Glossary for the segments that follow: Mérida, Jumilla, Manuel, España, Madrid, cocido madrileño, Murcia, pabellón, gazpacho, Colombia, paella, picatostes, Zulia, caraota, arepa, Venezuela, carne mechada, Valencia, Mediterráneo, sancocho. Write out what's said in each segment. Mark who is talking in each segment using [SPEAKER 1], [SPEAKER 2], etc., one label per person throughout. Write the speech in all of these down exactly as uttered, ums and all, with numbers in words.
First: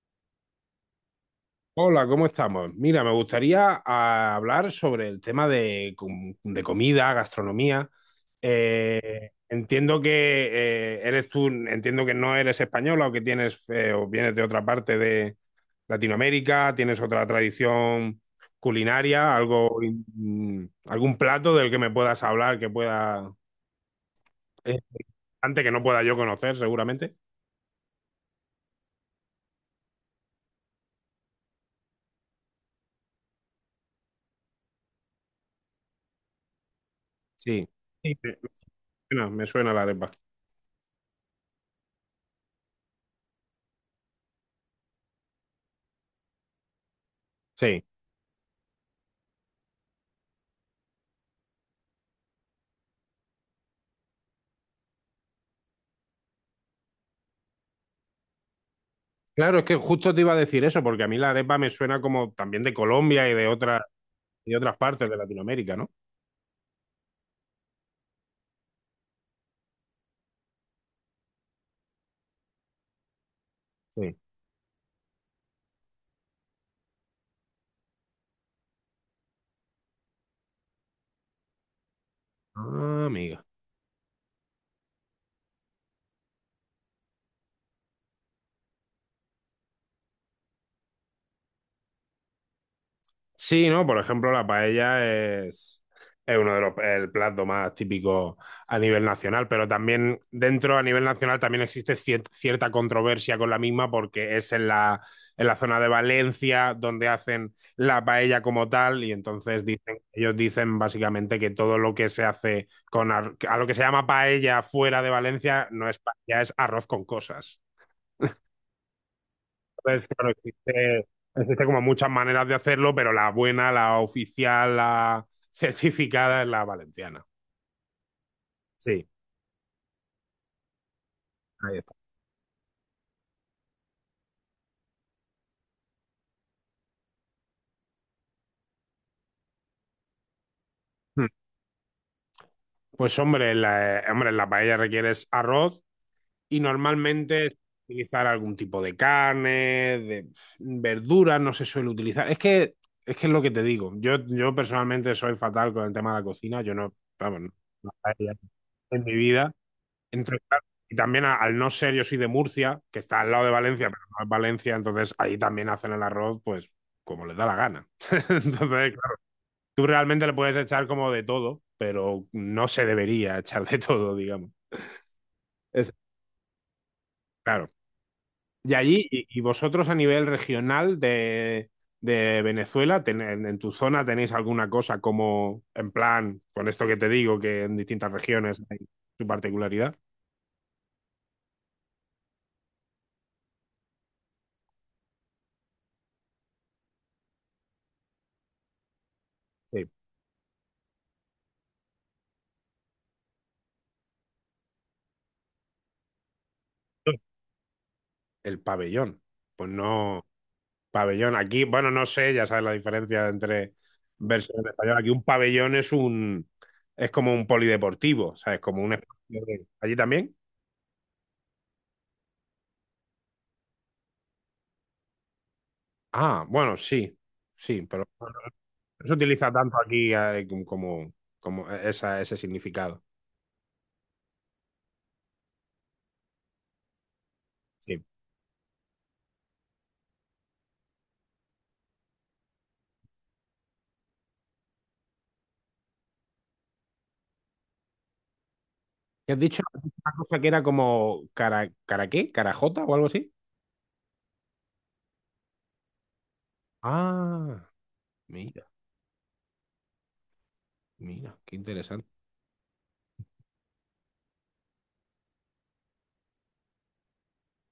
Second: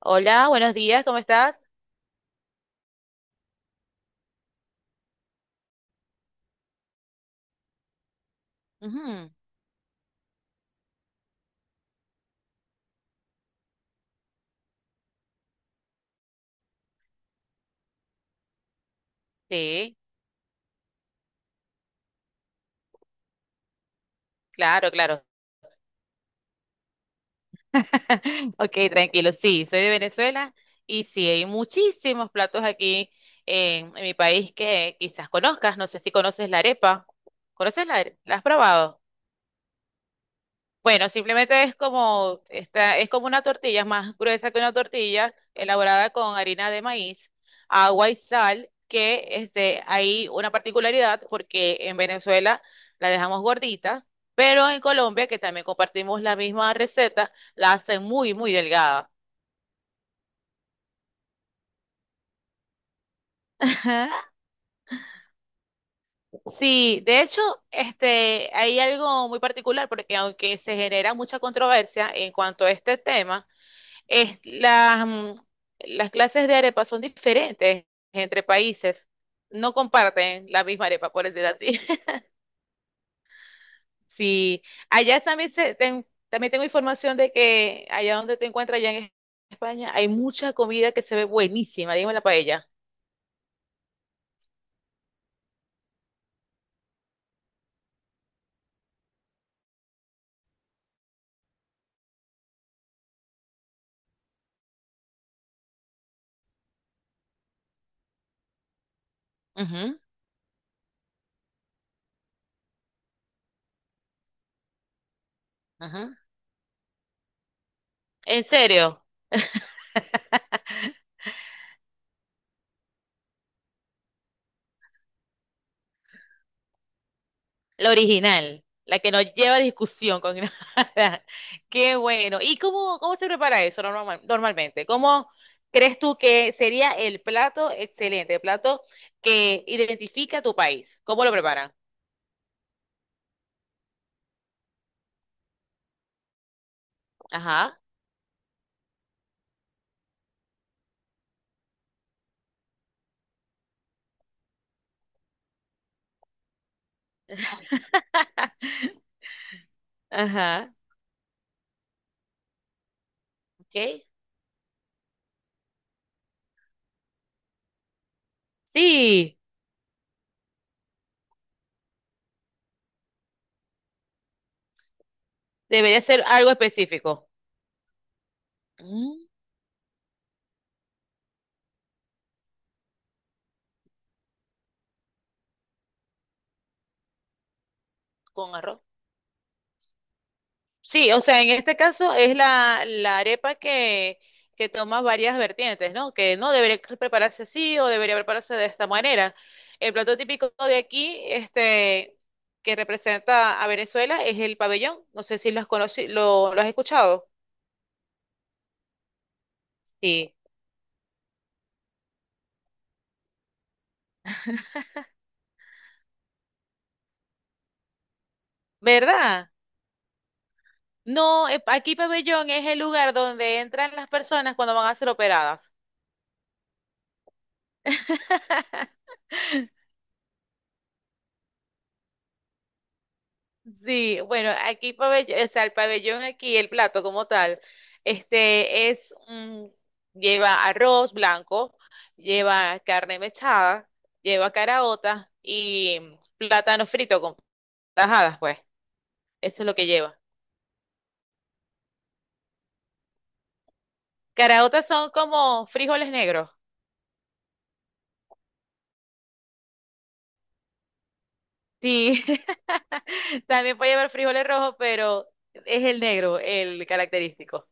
[SPEAKER 1] Hola, buenos días, ¿cómo estás?
[SPEAKER 2] Hola, ¿cómo estamos? Mira, me gustaría ah, hablar sobre el tema de, com- de comida, gastronomía. Eh,
[SPEAKER 1] Ujú.
[SPEAKER 2] entiendo que eh, eres tú, entiendo que no eres española o que tienes eh, o vienes de otra parte de Latinoamérica, tienes otra tradición culinaria, algo,
[SPEAKER 1] Sí,
[SPEAKER 2] mm, algún plato del que me puedas hablar que pueda, eh,
[SPEAKER 1] claro, claro.
[SPEAKER 2] antes que no pueda yo conocer, seguramente.
[SPEAKER 1] Ok, tranquilo, sí, soy de Venezuela y sí, hay muchísimos platos aquí en, en mi país que quizás conozcas, no sé si conoces la arepa.
[SPEAKER 2] Sí.
[SPEAKER 1] ¿Conoces la
[SPEAKER 2] Sí,
[SPEAKER 1] arepa?
[SPEAKER 2] me
[SPEAKER 1] ¿La has
[SPEAKER 2] me
[SPEAKER 1] probado?
[SPEAKER 2] suena, me suena la arepa.
[SPEAKER 1] Bueno, simplemente es como, esta, es como una tortilla, es más gruesa que una tortilla, elaborada con harina de maíz,
[SPEAKER 2] Sí.
[SPEAKER 1] agua y sal, que este, hay una particularidad porque en Venezuela la dejamos gordita, pero en Colombia, que también compartimos la misma receta, la hacen muy, muy delgada.
[SPEAKER 2] Claro, es que justo te iba a decir eso, porque a mí la arepa me suena como también de Colombia y de otras
[SPEAKER 1] Ajá.
[SPEAKER 2] y otras partes de Latinoamérica, ¿no?
[SPEAKER 1] Sí, de hecho, este, hay algo muy particular porque aunque se genera mucha controversia en cuanto a este tema,
[SPEAKER 2] Sí.
[SPEAKER 1] Es, las, mm, las clases de arepa son diferentes entre países. No comparten la misma arepa, por decir así.
[SPEAKER 2] Ah, amiga.
[SPEAKER 1] Sí, allá también, se- ten- también tengo información de que allá donde te encuentras, allá en España, hay mucha comida que se ve buenísima, dígame la paella.
[SPEAKER 2] Sí, ¿no? Por ejemplo, la paella es, es uno de los el plato más típico a nivel nacional, pero también dentro a nivel nacional también existe cier- cierta controversia con la misma porque es en la, en la zona de Valencia donde hacen la paella como tal y entonces
[SPEAKER 1] Ujú,
[SPEAKER 2] dicen, ellos dicen básicamente que todo lo que se hace con ar- a lo que se llama paella fuera de Valencia no es
[SPEAKER 1] ujú.
[SPEAKER 2] paella, es arroz con cosas.
[SPEAKER 1] ¿En serio?
[SPEAKER 2] Pues claro, existe, existe como muchas maneras de hacerlo, pero la buena, la oficial, la certificada es la valenciana.
[SPEAKER 1] La original, la
[SPEAKER 2] Sí,
[SPEAKER 1] que no lleva discusión con nada.
[SPEAKER 2] ahí está.
[SPEAKER 1] Qué bueno. ¿Y cómo, cómo se prepara eso normal- normalmente? ¿Cómo crees tú que sería el plato excelente, el plato que identifica tu país? ¿Cómo
[SPEAKER 2] Mm.
[SPEAKER 1] lo preparan?
[SPEAKER 2] Pues hombre, la, eh, hombre, la paella requieres arroz y normalmente es
[SPEAKER 1] Ajá,
[SPEAKER 2] utilizar algún tipo de carne, de pf, verduras, no se suele utilizar. Es que es que es lo que te digo. Yo, yo personalmente soy fatal con el tema de la cocina. Yo no, vamos, no, no paella en mi vida. Entonces, claro,
[SPEAKER 1] ajá,
[SPEAKER 2] y también a- al no ser, yo soy de Murcia, que está al lado de Valencia, pero
[SPEAKER 1] ok.
[SPEAKER 2] no es Valencia, entonces ahí también hacen el arroz, pues como les da la gana. Entonces, claro,
[SPEAKER 1] Sí,
[SPEAKER 2] tú realmente le puedes echar como de todo, pero no se debería echar de todo, digamos. Es-
[SPEAKER 1] debería ser algo específico.
[SPEAKER 2] Claro. Y allí, y,
[SPEAKER 1] Mm.
[SPEAKER 2] y vosotros a nivel regional de, de Venezuela, ten- en, en tu zona tenéis alguna cosa como, en plan, con esto que te digo, que en distintas
[SPEAKER 1] Con
[SPEAKER 2] regiones hay
[SPEAKER 1] arroz.
[SPEAKER 2] su particularidad?
[SPEAKER 1] Sí, o sea, en este caso es la, la arepa que, que toma varias vertientes, ¿no? Que no debería prepararse así o debería prepararse de esta manera.
[SPEAKER 2] Sí.
[SPEAKER 1] El plato típico de aquí, este, que representa a Venezuela, es el pabellón. No sé si lo has conoci- lo, lo has escuchado.
[SPEAKER 2] El pabellón. Pues no.
[SPEAKER 1] Sí.
[SPEAKER 2] Pabellón. Aquí, bueno, no sé, ya sabes la diferencia entre versión en español. Aquí un pabellón es un es como un polideportivo, ¿sabes? Como un espacio
[SPEAKER 1] ¿Verdad?
[SPEAKER 2] de- ¿Allí también?
[SPEAKER 1] No, eh, aquí pabellón es el lugar donde entran las personas cuando van a ser operadas.
[SPEAKER 2] Ah, bueno, sí, sí, pero bueno, no se utiliza tanto aquí eh, como, como esa, ese significado.
[SPEAKER 1] Sí, bueno, aquí pabellón, o sea, el pabellón aquí, el plato como tal,
[SPEAKER 2] Sí.
[SPEAKER 1] este es un- lleva arroz blanco, lleva carne mechada, lleva caraota y plátano frito con tajadas, pues.
[SPEAKER 2] ¿Qué has dicho?
[SPEAKER 1] Eso es lo
[SPEAKER 2] Has
[SPEAKER 1] que
[SPEAKER 2] dicho una
[SPEAKER 1] lleva.
[SPEAKER 2] cosa que era como cara, ¿cara qué? ¿Carajota o algo así?
[SPEAKER 1] Caraotas son como frijoles negros.
[SPEAKER 2] Ah, mira, mira, qué interesante.
[SPEAKER 1] Sí. También puede llevar frijoles rojos, pero es el negro el característico.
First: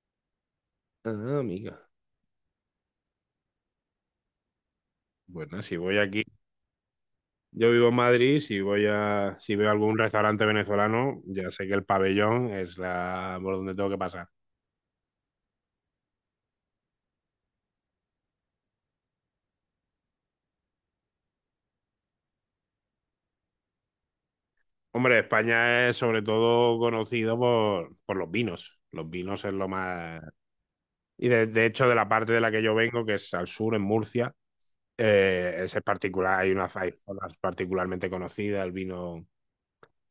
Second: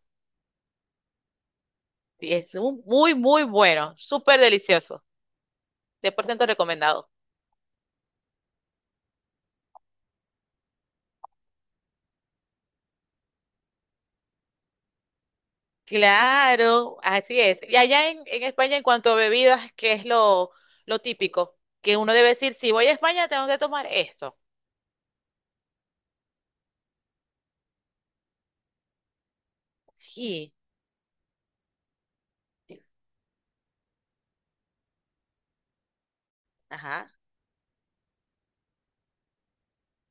[SPEAKER 2] Ah, amiga.
[SPEAKER 1] Sí, es un- muy, muy bueno, súper delicioso.
[SPEAKER 2] Bueno, si voy
[SPEAKER 1] cien
[SPEAKER 2] aquí
[SPEAKER 1] por ciento recomendado.
[SPEAKER 2] yo vivo en Madrid. si voy a, si veo algún restaurante venezolano, ya sé que el pabellón es la por donde tengo que pasar.
[SPEAKER 1] Claro, así es. Y allá en, en España, en cuanto a bebidas, ¿qué es lo, lo típico? Que uno debe decir, si voy a España, tengo que tomar esto.
[SPEAKER 2] Hombre, España es sobre todo conocido por, por los vinos. Los vinos es lo más.
[SPEAKER 1] Sí,
[SPEAKER 2] Y de, de hecho, de la parte de la que yo vengo, que es al sur, en Murcia, eh, ese es particular, hay unas hay
[SPEAKER 1] ajá.
[SPEAKER 2] zonas particularmente conocidas, el vino,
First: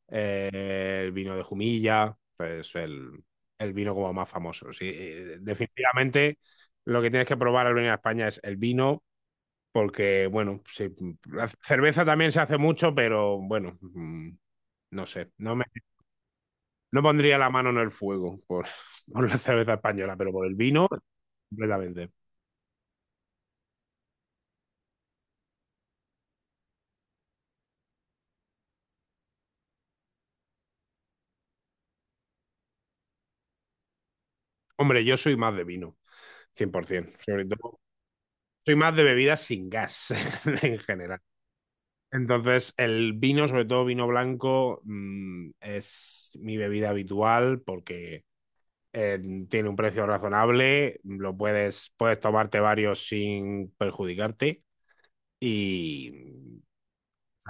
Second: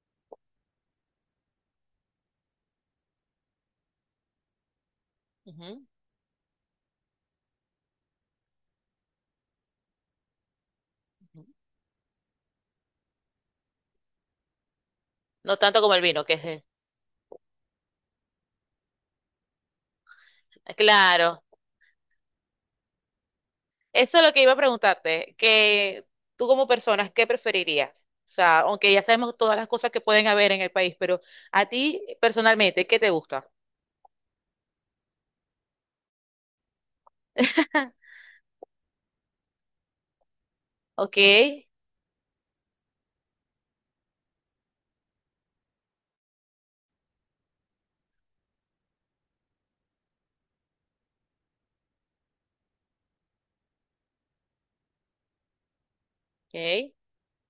[SPEAKER 2] eh, el vino de Jumilla, pues el, el vino como más famoso. Sí, eh,
[SPEAKER 1] Ujú,
[SPEAKER 2] definitivamente lo que tienes que probar al venir a España es el vino porque, bueno, sí,
[SPEAKER 1] ujú.
[SPEAKER 2] la cerveza también se hace mucho, pero bueno, mm, no sé,
[SPEAKER 1] No
[SPEAKER 2] no, me,
[SPEAKER 1] tanto como el vino, que es... el-
[SPEAKER 2] no pondría la mano en el fuego por, por, la cerveza española, pero por el vino,
[SPEAKER 1] Claro.
[SPEAKER 2] completamente.
[SPEAKER 1] Eso es lo que iba a preguntarte, que tú como persona, ¿qué preferirías? O sea, aunque ya sabemos todas las cosas que pueden haber en el país, pero a ti personalmente, ¿qué te gusta?
[SPEAKER 2] Hombre, yo soy más de vino, cien por ciento, sobre todo, soy más de bebidas sin gas en
[SPEAKER 1] Ok,
[SPEAKER 2] general. Entonces, el vino, sobre todo vino blanco, mm, es mi bebida habitual porque eh, tiene un precio razonable, lo puedes, puedes tomarte varios sin perjudicarte. Y
[SPEAKER 1] ok.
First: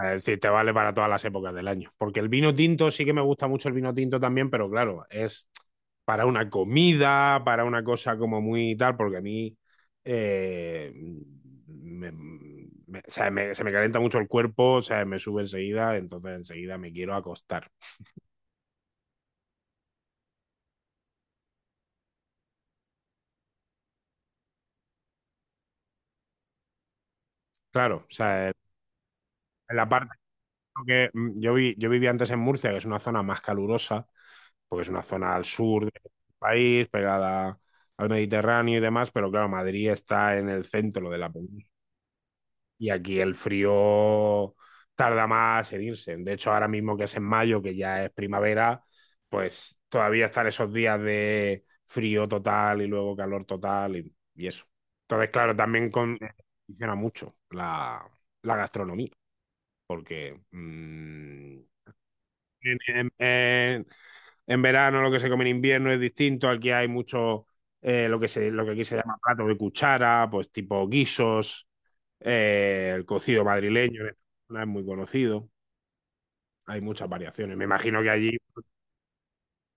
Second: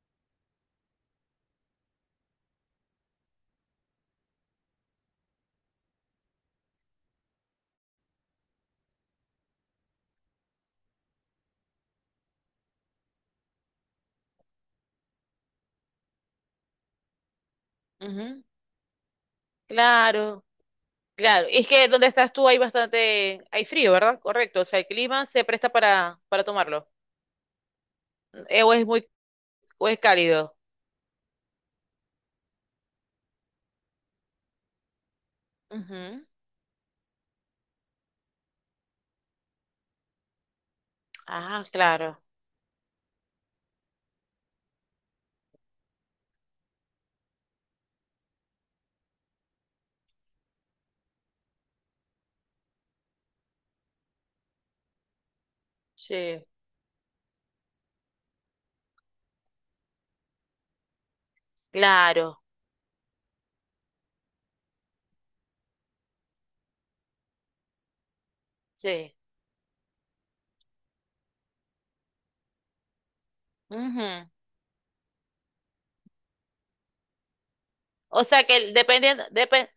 [SPEAKER 2] es decir, te vale para todas las épocas del año. Porque el vino tinto sí que me gusta mucho el vino tinto también, pero claro, es para una comida, para una cosa como muy tal, porque a mí eh, me- me- o sea, me- se me calienta mucho el cuerpo, o sea, me sube enseguida, entonces enseguida me quiero acostar.
[SPEAKER 1] Ujú. Claro. Claro, y es que donde estás tú hay bastante, hay frío, ¿verdad? Correcto, o sea, el clima se presta para, para tomarlo.
[SPEAKER 2] Claro, o sea,
[SPEAKER 1] Eh, o es muy,
[SPEAKER 2] en la
[SPEAKER 1] o es
[SPEAKER 2] parte
[SPEAKER 1] cálido.
[SPEAKER 2] que mm, yo vi, yo vivía antes en Murcia, que es una zona más calurosa, porque es una zona al sur del
[SPEAKER 1] Ujú.
[SPEAKER 2] país, pegada al Mediterráneo y demás, pero claro, Madrid está en el centro de la
[SPEAKER 1] Ah,
[SPEAKER 2] península
[SPEAKER 1] claro,
[SPEAKER 2] y aquí el frío tarda más en irse. De hecho, ahora mismo que es en mayo, que ya es primavera, pues todavía están esos días de frío total y luego calor total y, y eso. Entonces, claro, también con-
[SPEAKER 1] sí,
[SPEAKER 2] condiciona mucho la, la gastronomía, porque mm,
[SPEAKER 1] claro,
[SPEAKER 2] en, en- en- en verano lo que se come en invierno es distinto. Aquí hay mucho eh, lo que se, lo que aquí se
[SPEAKER 1] sí.
[SPEAKER 2] llama plato de cuchara, pues tipo guisos, eh, el cocido madrileño en esta
[SPEAKER 1] Ujú.
[SPEAKER 2] zona es muy conocido. Hay muchas variaciones. Me imagino que
[SPEAKER 1] O
[SPEAKER 2] allí.
[SPEAKER 1] sea que dependiendo, depende,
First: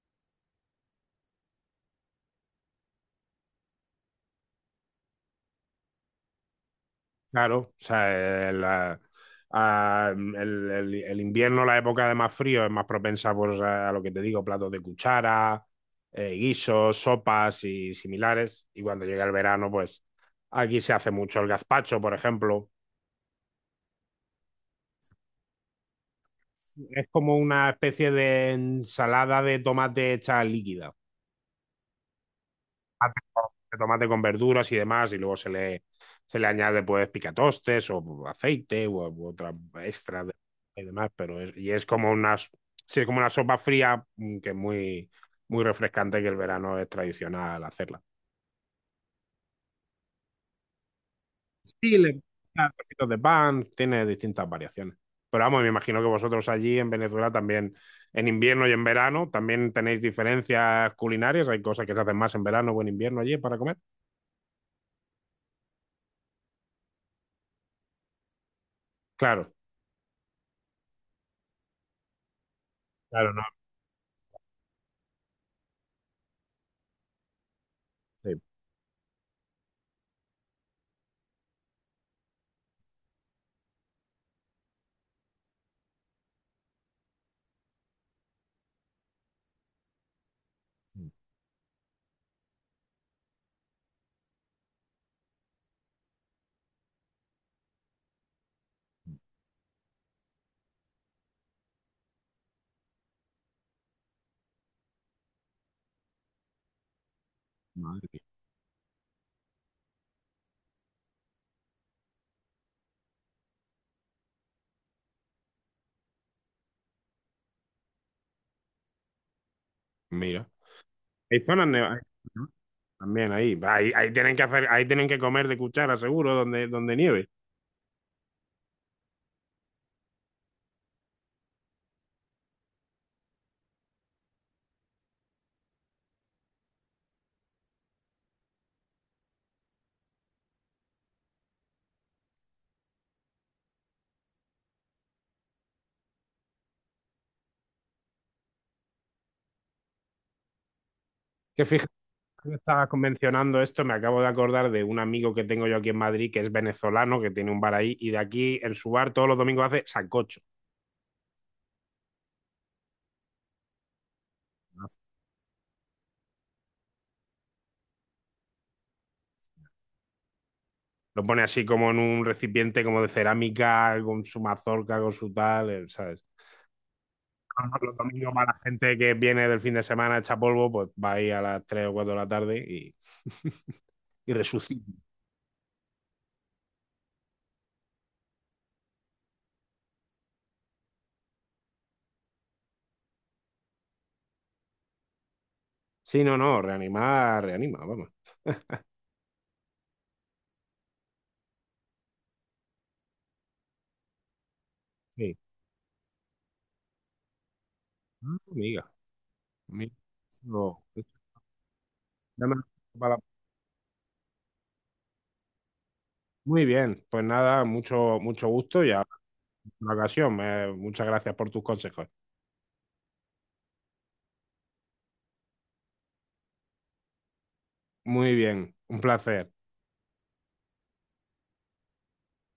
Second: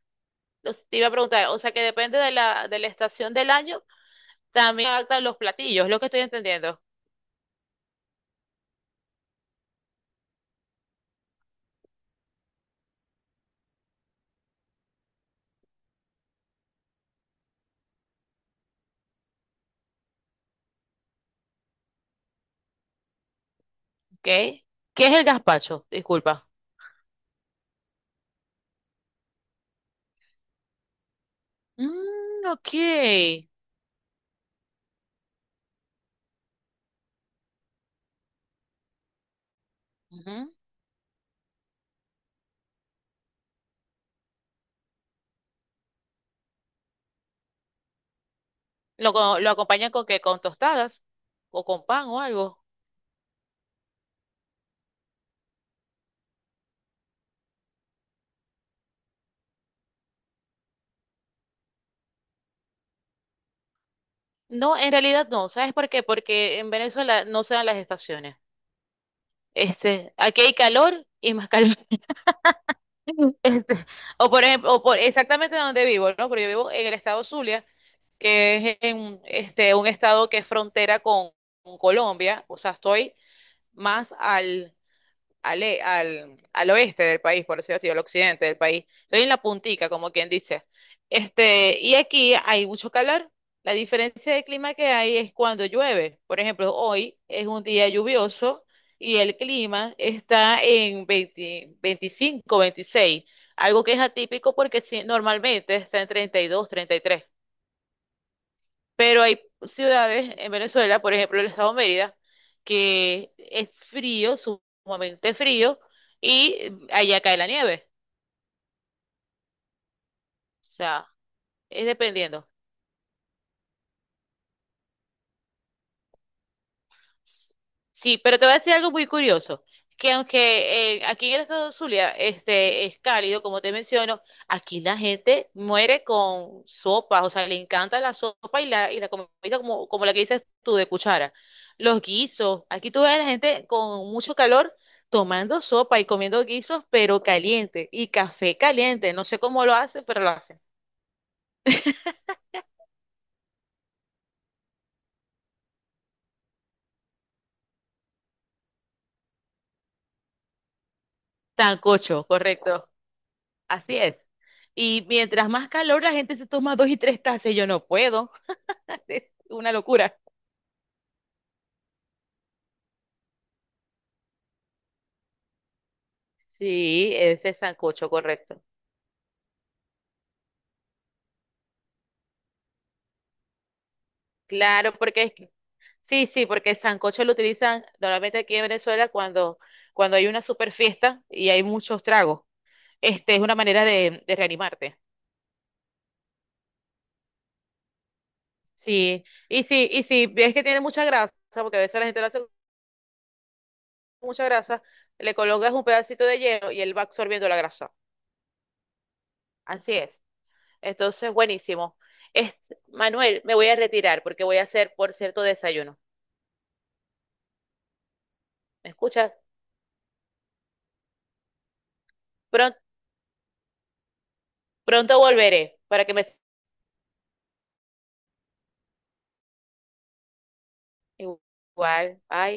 [SPEAKER 1] te iba a preguntar, o sea que depende de la, de la estación del año, también adaptan los platillos, lo que estoy entendiendo.
[SPEAKER 2] Claro, o sea, eh, la- a- el, el- el invierno, la época de más frío, es más propensa pues, a lo que te digo, platos de cuchara, eh, guisos, sopas y similares. Y cuando llega el verano, pues aquí se hace mucho el gazpacho, por ejemplo.
[SPEAKER 1] ¿Ok? ¿Qué es el gazpacho? Disculpa.
[SPEAKER 2] Es como una especie de ensalada de tomate hecha líquida.
[SPEAKER 1] Mm,
[SPEAKER 2] Tomate
[SPEAKER 1] ok.
[SPEAKER 2] con tomate con verduras y demás, y luego se le, se le añade pues picatostes o aceite u, u otra extra de-
[SPEAKER 1] Ujú.
[SPEAKER 2] y demás, pero es, y es como una, s- sí, es como una sopa fría mm, que es muy, muy refrescante, que el verano es tradicional hacerla.
[SPEAKER 1] ¿Lo, co- lo acompañan con qué? ¿Con tostadas? ¿O con
[SPEAKER 2] Sí,
[SPEAKER 1] pan
[SPEAKER 2] le
[SPEAKER 1] o algo?
[SPEAKER 2] ponen trocitos de pan, tiene distintas variaciones. Pero vamos, me imagino que vosotros allí en Venezuela también, en invierno y en verano, también tenéis diferencias culinarias. Hay cosas que se hacen más en verano o en invierno allí para comer.
[SPEAKER 1] No, en realidad no. ¿Sabes por qué? Porque en Venezuela no se dan las estaciones.
[SPEAKER 2] Claro,
[SPEAKER 1] Este, aquí hay calor y más calor.
[SPEAKER 2] claro, no.
[SPEAKER 1] Este, o por ejemplo, o por exactamente donde vivo, ¿no? Porque yo vivo en el estado Zulia,
[SPEAKER 2] Sí.
[SPEAKER 1] que es en, este, un estado que es frontera con, con Colombia. O sea, estoy más al al, e- al, al oeste del país, por decirlo así, al occidente del país. Soy en la puntica, como quien dice. Este, y aquí hay mucho calor. La diferencia de clima que hay es cuando llueve. Por ejemplo, hoy es un día lluvioso y el clima está en veinte veinticinco, veintiséis, algo que es atípico porque si- normalmente está en treinta treinta y dos, treinta y tres.
[SPEAKER 2] Madre mía.
[SPEAKER 1] Pero hay ciudades en Venezuela, por ejemplo, el estado Mérida, que es frío, sumamente frío, y allá cae la nieve.
[SPEAKER 2] Mira.
[SPEAKER 1] O sea,
[SPEAKER 2] Hay zonas
[SPEAKER 1] es
[SPEAKER 2] nevadas, ¿no?
[SPEAKER 1] dependiendo.
[SPEAKER 2] También ahí. ahí. Ahí tienen que hacer, ahí tienen que comer de cuchara, seguro, donde, donde nieve.
[SPEAKER 1] Sí, pero te voy a decir algo muy curioso, que aunque eh, aquí en el estado de Zulia este, es cálido, como te menciono, aquí la gente muere con sopa, o sea, le encanta la sopa y la, y la comida como, como la que dices tú de cuchara. Los guisos, aquí tú ves a la gente con mucho calor tomando sopa y comiendo guisos, pero caliente, y café caliente, no sé cómo lo hacen, pero lo hacen.
[SPEAKER 2] Que fíjate que estaba convencionando esto, me acabo de acordar de un amigo que tengo yo aquí en Madrid, que es venezolano, que tiene un bar ahí, y de aquí en su bar todos los domingos hace sancocho.
[SPEAKER 1] Tancocho, correcto, así es. Y mientras más calor la gente se toma dos y tres tazas, y yo no puedo. Es una locura.
[SPEAKER 2] Lo pone así como en un recipiente como de cerámica, con su mazorca, con su tal, eh, ¿sabes?
[SPEAKER 1] Sí, ese
[SPEAKER 2] Los
[SPEAKER 1] sancocho,
[SPEAKER 2] domingos va la
[SPEAKER 1] correcto.
[SPEAKER 2] gente que viene del fin de semana, echa polvo, pues va ahí a las tres o cuatro de la tarde y, y resucita.
[SPEAKER 1] Claro, porque es que- sí, sí, porque el sancocho lo utilizan normalmente aquí en Venezuela cuando, cuando hay una super fiesta y hay muchos tragos. Este es una manera de, de reanimarte.
[SPEAKER 2] Sí, no, no, reanimar, reanima, vamos.
[SPEAKER 1] Sí, y sí, y sí, ves que tiene mucha grasa, porque a veces la gente lo hace con mucha grasa, le
[SPEAKER 2] Sí.
[SPEAKER 1] colocas un pedacito de hielo y él va absorbiendo la grasa.
[SPEAKER 2] Ah, amiga,
[SPEAKER 1] Así
[SPEAKER 2] amiga.
[SPEAKER 1] es.
[SPEAKER 2] No,
[SPEAKER 1] Entonces, buenísimo.
[SPEAKER 2] ya
[SPEAKER 1] Es,
[SPEAKER 2] me- para-
[SPEAKER 1] Manuel, me voy a retirar porque voy a hacer, por cierto, desayuno.
[SPEAKER 2] Muy bien, pues nada, mucho, mucho gusto y
[SPEAKER 1] ¿Me
[SPEAKER 2] a
[SPEAKER 1] escuchas?
[SPEAKER 2] la ocasión. eh, muchas gracias por tus consejos.
[SPEAKER 1] Pronto Pronto volveré para que me
[SPEAKER 2] Muy bien, un placer.
[SPEAKER 1] igual. Ay.